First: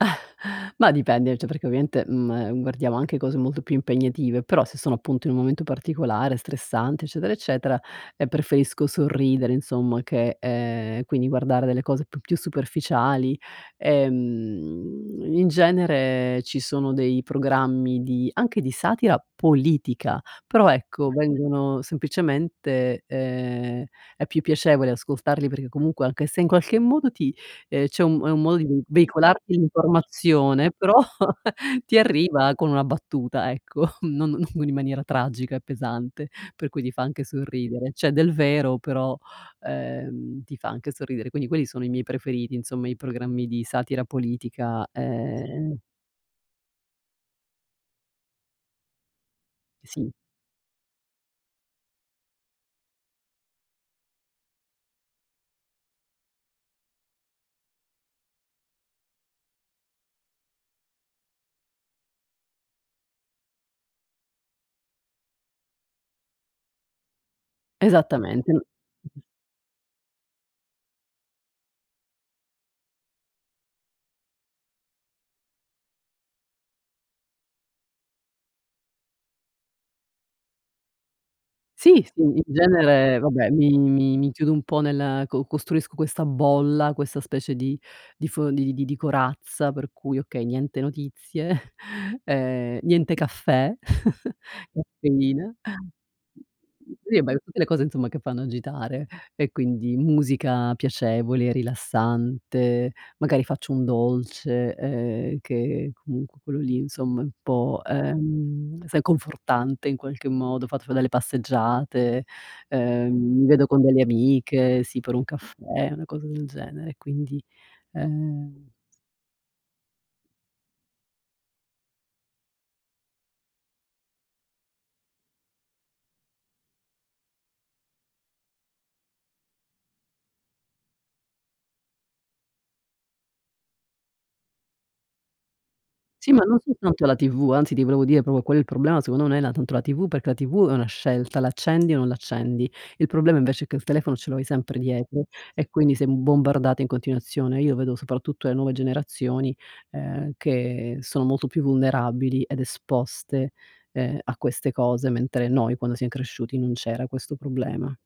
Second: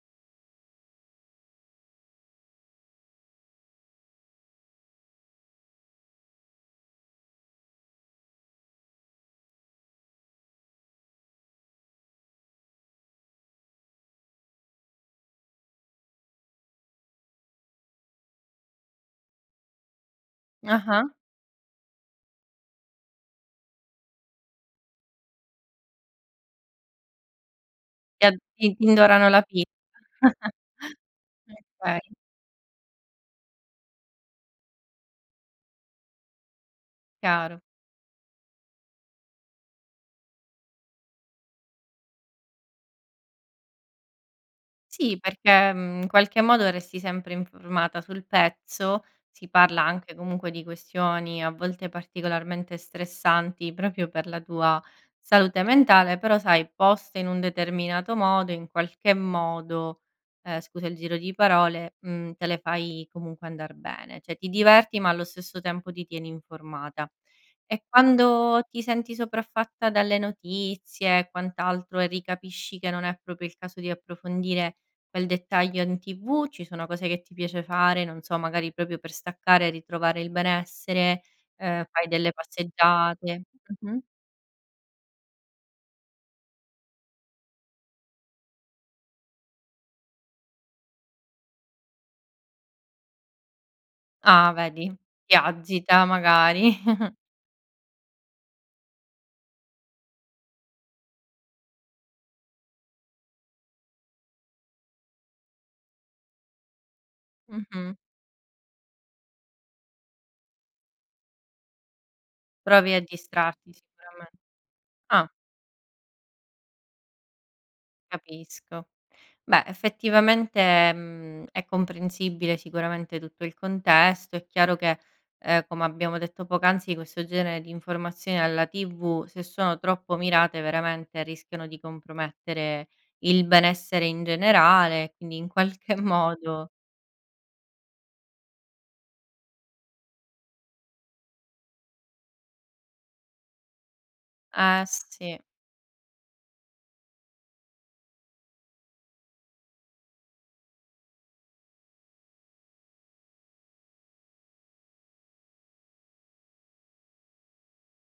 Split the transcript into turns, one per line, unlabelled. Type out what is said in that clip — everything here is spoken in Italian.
Ma dipende, cioè perché ovviamente, mhm, e guardiamo anche cose molto più impegnative, però se sono appunto in un momento particolare, stressante eccetera, eccetera, ehm, preferisco sorridere insomma che ehm, quindi guardare delle cose p più superficiali, ehm, in genere ci sono dei programmi di anche di satira politica, però
Ah-ah.
ecco, vengono semplicemente ehm, è più piacevole ascoltarli perché comunque anche se in qualche modo ti ehm c'è un
E
è
a
un modo
i
di
indorano la
veicolarti
pillola.
l'informazione, però ti
Okay.
arriva con una battuta ecco, non non in maniera tragica e pesante, per cui ti fa anche
Chiaro.
sorridere. C'è del vero, però, ehm, ti fa anche sorridere. Quindi quelli sono i miei preferiti, insomma, i programmi di satira politica,
Sì, perché,
ehm
mhmm, in qualche modo resti sempre informata sul pezzo. Si parla
Sì.
anche comunque di questioni, a volte particolarmente stressanti, proprio per la tua salute mentale, però sai, poste in un determinato modo in qualche modo ehm, scusa il giro di parole, mhmm, te le fai comunque andar bene, cioè ti diverti, ma allo stesso tempo ti tieni informata. E
Esattamente n
quando ti senti sopraffatta, dalle notizie e quant'altro, e ricapisci che non è proprio il caso di approfondire quel dettaglio in TV, ci sono cose che ti piace fare, non so, magari proprio per staccare e ritrovare il benessere, ehm,
Sì,
fai
sì,
delle
in genere
passeggiate
vabbè, mi
mh-mh.
mi chiudo un po' nel co costruisco questa bolla, questa specie di di fo di di di corazza, per cui okay, niente notizie, ehm, niente caffè,
Ah vedi, ti
caffeina.
agita magari.
Sì, beh, tutte le cose insomma che fanno agitare, e quindi musica piacevole, rilassante, magari faccio un dolce, ehm, che comunque quello lì insomma è un po',
Mh-mh.
ehm, sai confortante in qualche modo, ho fatto fa delle passeggiate,
Provi a
ehm, mi vedo
distrarti,
con delle
sicuramen
amiche, sì, per un
ah.
caffè, una cosa del genere, quindi, ehm
Capisco. Beh, effettivamente, mhmm, è comprensibile sicuramente tutto il contesto, è chiaro che, ehm, come abbiamo detto poc'anzi, questo genere di informazioni alla TV, se sono troppo mirate veramente rischiano di compromettere il benessere in generale, quindi in qualche
Sì, ma non
modo
soltanto la TV, anzi ti volevo dire proprio qual è il problema secondo me nonè la tanto la TV, perché la TV è una scelta, l'accendi o non l'accendi. Il problema invece è che il telefono ce lo hai sempre
Eh
dietro,
sì.
e quindi sei bombardata in continuazione. Io vedo soprattutto le nuove generazioni, ehm, che sono molto più vulnerabili ed esposte, ehm, a queste cose, mentre noi quando siam cresciuti, non c'era questo problema.